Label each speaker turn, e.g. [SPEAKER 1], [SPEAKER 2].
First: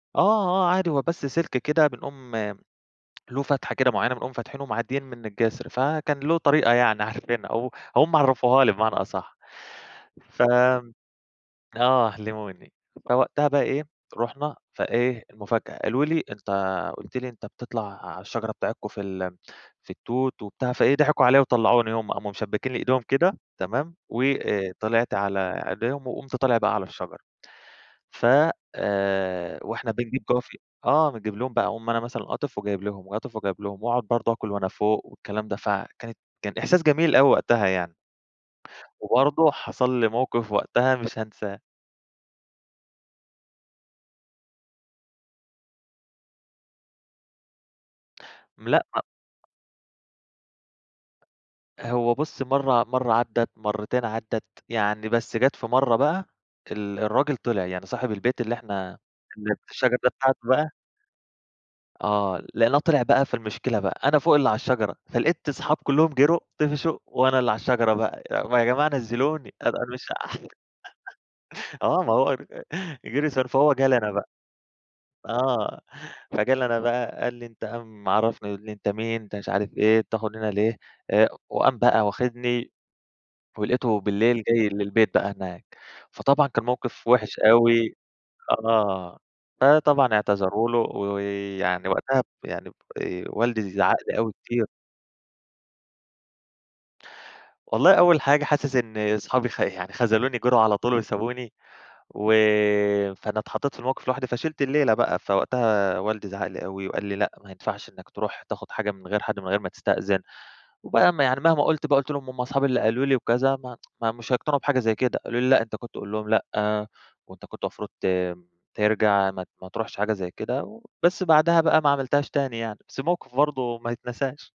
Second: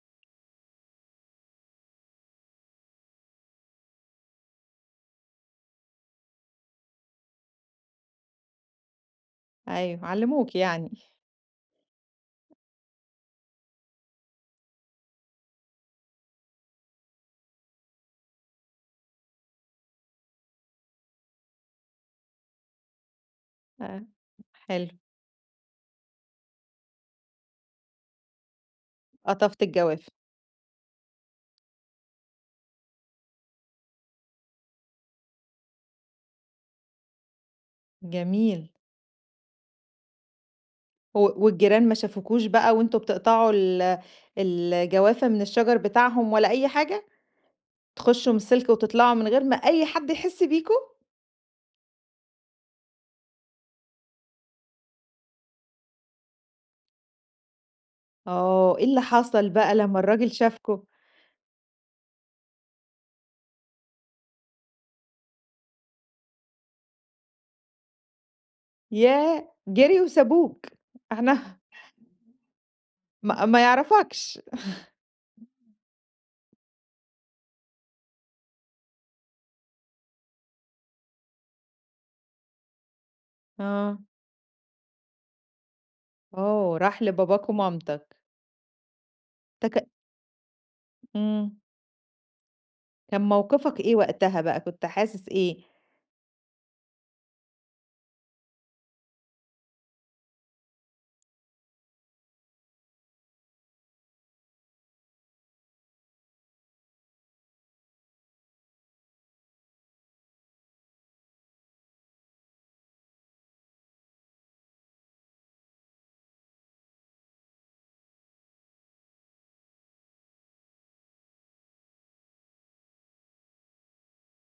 [SPEAKER 1] آه، آه، عادي هو بس سلك كده بنقوم له فتحة كده معينة بنقوم فاتحينه ومعديين من الجسر. فكان له طريقة يعني عارفينها و وهُم عرّفوّها لي بمعنى أصح،
[SPEAKER 2] أيوه، علّموك يعني.
[SPEAKER 1] فآه، علموني. فوقتها بقى إيه، رُحنا فإيه، المفاجأة قالوا لي: "أنت قُلت لي أنت بتطلع على الشجرة بتاعتكم في ال في التوت وبتاع." فإيه ضحكوا عليّا وطلعوني، هُم قاموا مشبكين لي إيدهم كده، تمام،
[SPEAKER 2] آه،
[SPEAKER 1] وآآ،
[SPEAKER 2] حلو.
[SPEAKER 1] طلعت على أيديهم وقمت طالع بقى على الشجرة، فآآ،
[SPEAKER 2] قطفت
[SPEAKER 1] وإحنا
[SPEAKER 2] الجوافة.
[SPEAKER 1] بنجيب جوافة آه، بنجيب لهم بقى، أقوم أنا مثلًا قاطف وجايب لهم، قاطف وجايب لهم، وأقعد برضه أكل وأنا فوق والكلام ده، فكانت كان إحساس جميل أوي وقتها يعني.
[SPEAKER 2] جميل.
[SPEAKER 1] وبرضه حصل لي موقف وقتها مش
[SPEAKER 2] و
[SPEAKER 1] هانساه.
[SPEAKER 2] والجيران ما شافكوش بقى وأنتم بتقطعوا ال ال الجوافة من الشجر بتاعهم ولا أي حاجة؟ تخشوا من
[SPEAKER 1] م
[SPEAKER 2] السلك
[SPEAKER 1] لأ، م
[SPEAKER 2] وتطلعوا، من غير ما أي حد يحس بيكم؟
[SPEAKER 1] هو بُصي، مرة مرة عدت، مرتين عدت، يعني بس جات في مرة بقى ال الراجل طلع، يعني صاحب البيت اللي
[SPEAKER 2] آه، إيه
[SPEAKER 1] إحنا
[SPEAKER 2] اللي حصل
[SPEAKER 1] اللي
[SPEAKER 2] بقى
[SPEAKER 1] شجرة
[SPEAKER 2] لمّا
[SPEAKER 1] دي
[SPEAKER 2] الراجل
[SPEAKER 1] بتاعته بقى
[SPEAKER 2] شافكم؟
[SPEAKER 1] آه، لقيناه طلع بقى، فالمشكلة بقى أنا فوق اللي على الشجرة، فلقيت صحابي كلهم جروا، طفشوا، وأنا اللي على الشجرة بقى. ي ما يا جماعة نزلوني،
[SPEAKER 2] ياه!
[SPEAKER 1] أنا أنا
[SPEAKER 2] جروا
[SPEAKER 1] مش
[SPEAKER 2] وسابوك إحنا
[SPEAKER 1] آه، ما هو
[SPEAKER 2] ما
[SPEAKER 1] [unintelligible]
[SPEAKER 2] ما
[SPEAKER 1] فهو جه لي أنا بقى.
[SPEAKER 2] يعرفكش.
[SPEAKER 1] آه، فجه لي أنا بقى قال لي: "أنت" قام عرفني، يقول لي: "أنت مين؟ أنت مش عارف إيه، بتاخد من هنا ليه؟" آآ، وقام بقى واخدني
[SPEAKER 2] آه.
[SPEAKER 1] ولقيته بالليل جاي للبيت بقى هناك. فطبعًا كان
[SPEAKER 2] آه، راح
[SPEAKER 1] موقف وحش
[SPEAKER 2] لباباك
[SPEAKER 1] أوي،
[SPEAKER 2] ومامتك.
[SPEAKER 1] آه،
[SPEAKER 2] تك
[SPEAKER 1] فطبعًا اعتذروا له
[SPEAKER 2] إمم.
[SPEAKER 1] ويعني وقتها يعني
[SPEAKER 2] كان
[SPEAKER 1] آآ، والدي
[SPEAKER 2] موقفك إيه
[SPEAKER 1] زعق لي أوي
[SPEAKER 2] وقتها بقى؟
[SPEAKER 1] كتير.
[SPEAKER 2] كنت حاسس إيه؟
[SPEAKER 1] والله أول حاجة حاسس إن صحابي خ يعني خذلوني، جروا على طول وسابوني، وفأنا اتحطيت في الموقف لوحدي، فشلِت الليلة بقى. فوقتها والدي زعق لي أوي وقال لي:" لأ، ما ينفعش إنك تروح تاخد حاجة من غير حد من غير ما تستأذن." وبقى يعني مهما قُلت بقى، قُلت لهم: "هُم صحابي اللي قالوا لي وكذا." ما ما مش هيقتنعوا بحاجة زي كده. قالوا لي: "لأ، أنت كنت تقول لهم لأ، وأنت كنت مفروض ت ترجع، ما ما ترُحش حاجة زي كده." وبس بعدها بقى ما عملتهاش تاني يعني، بس الموقف برضه ما يتناسش.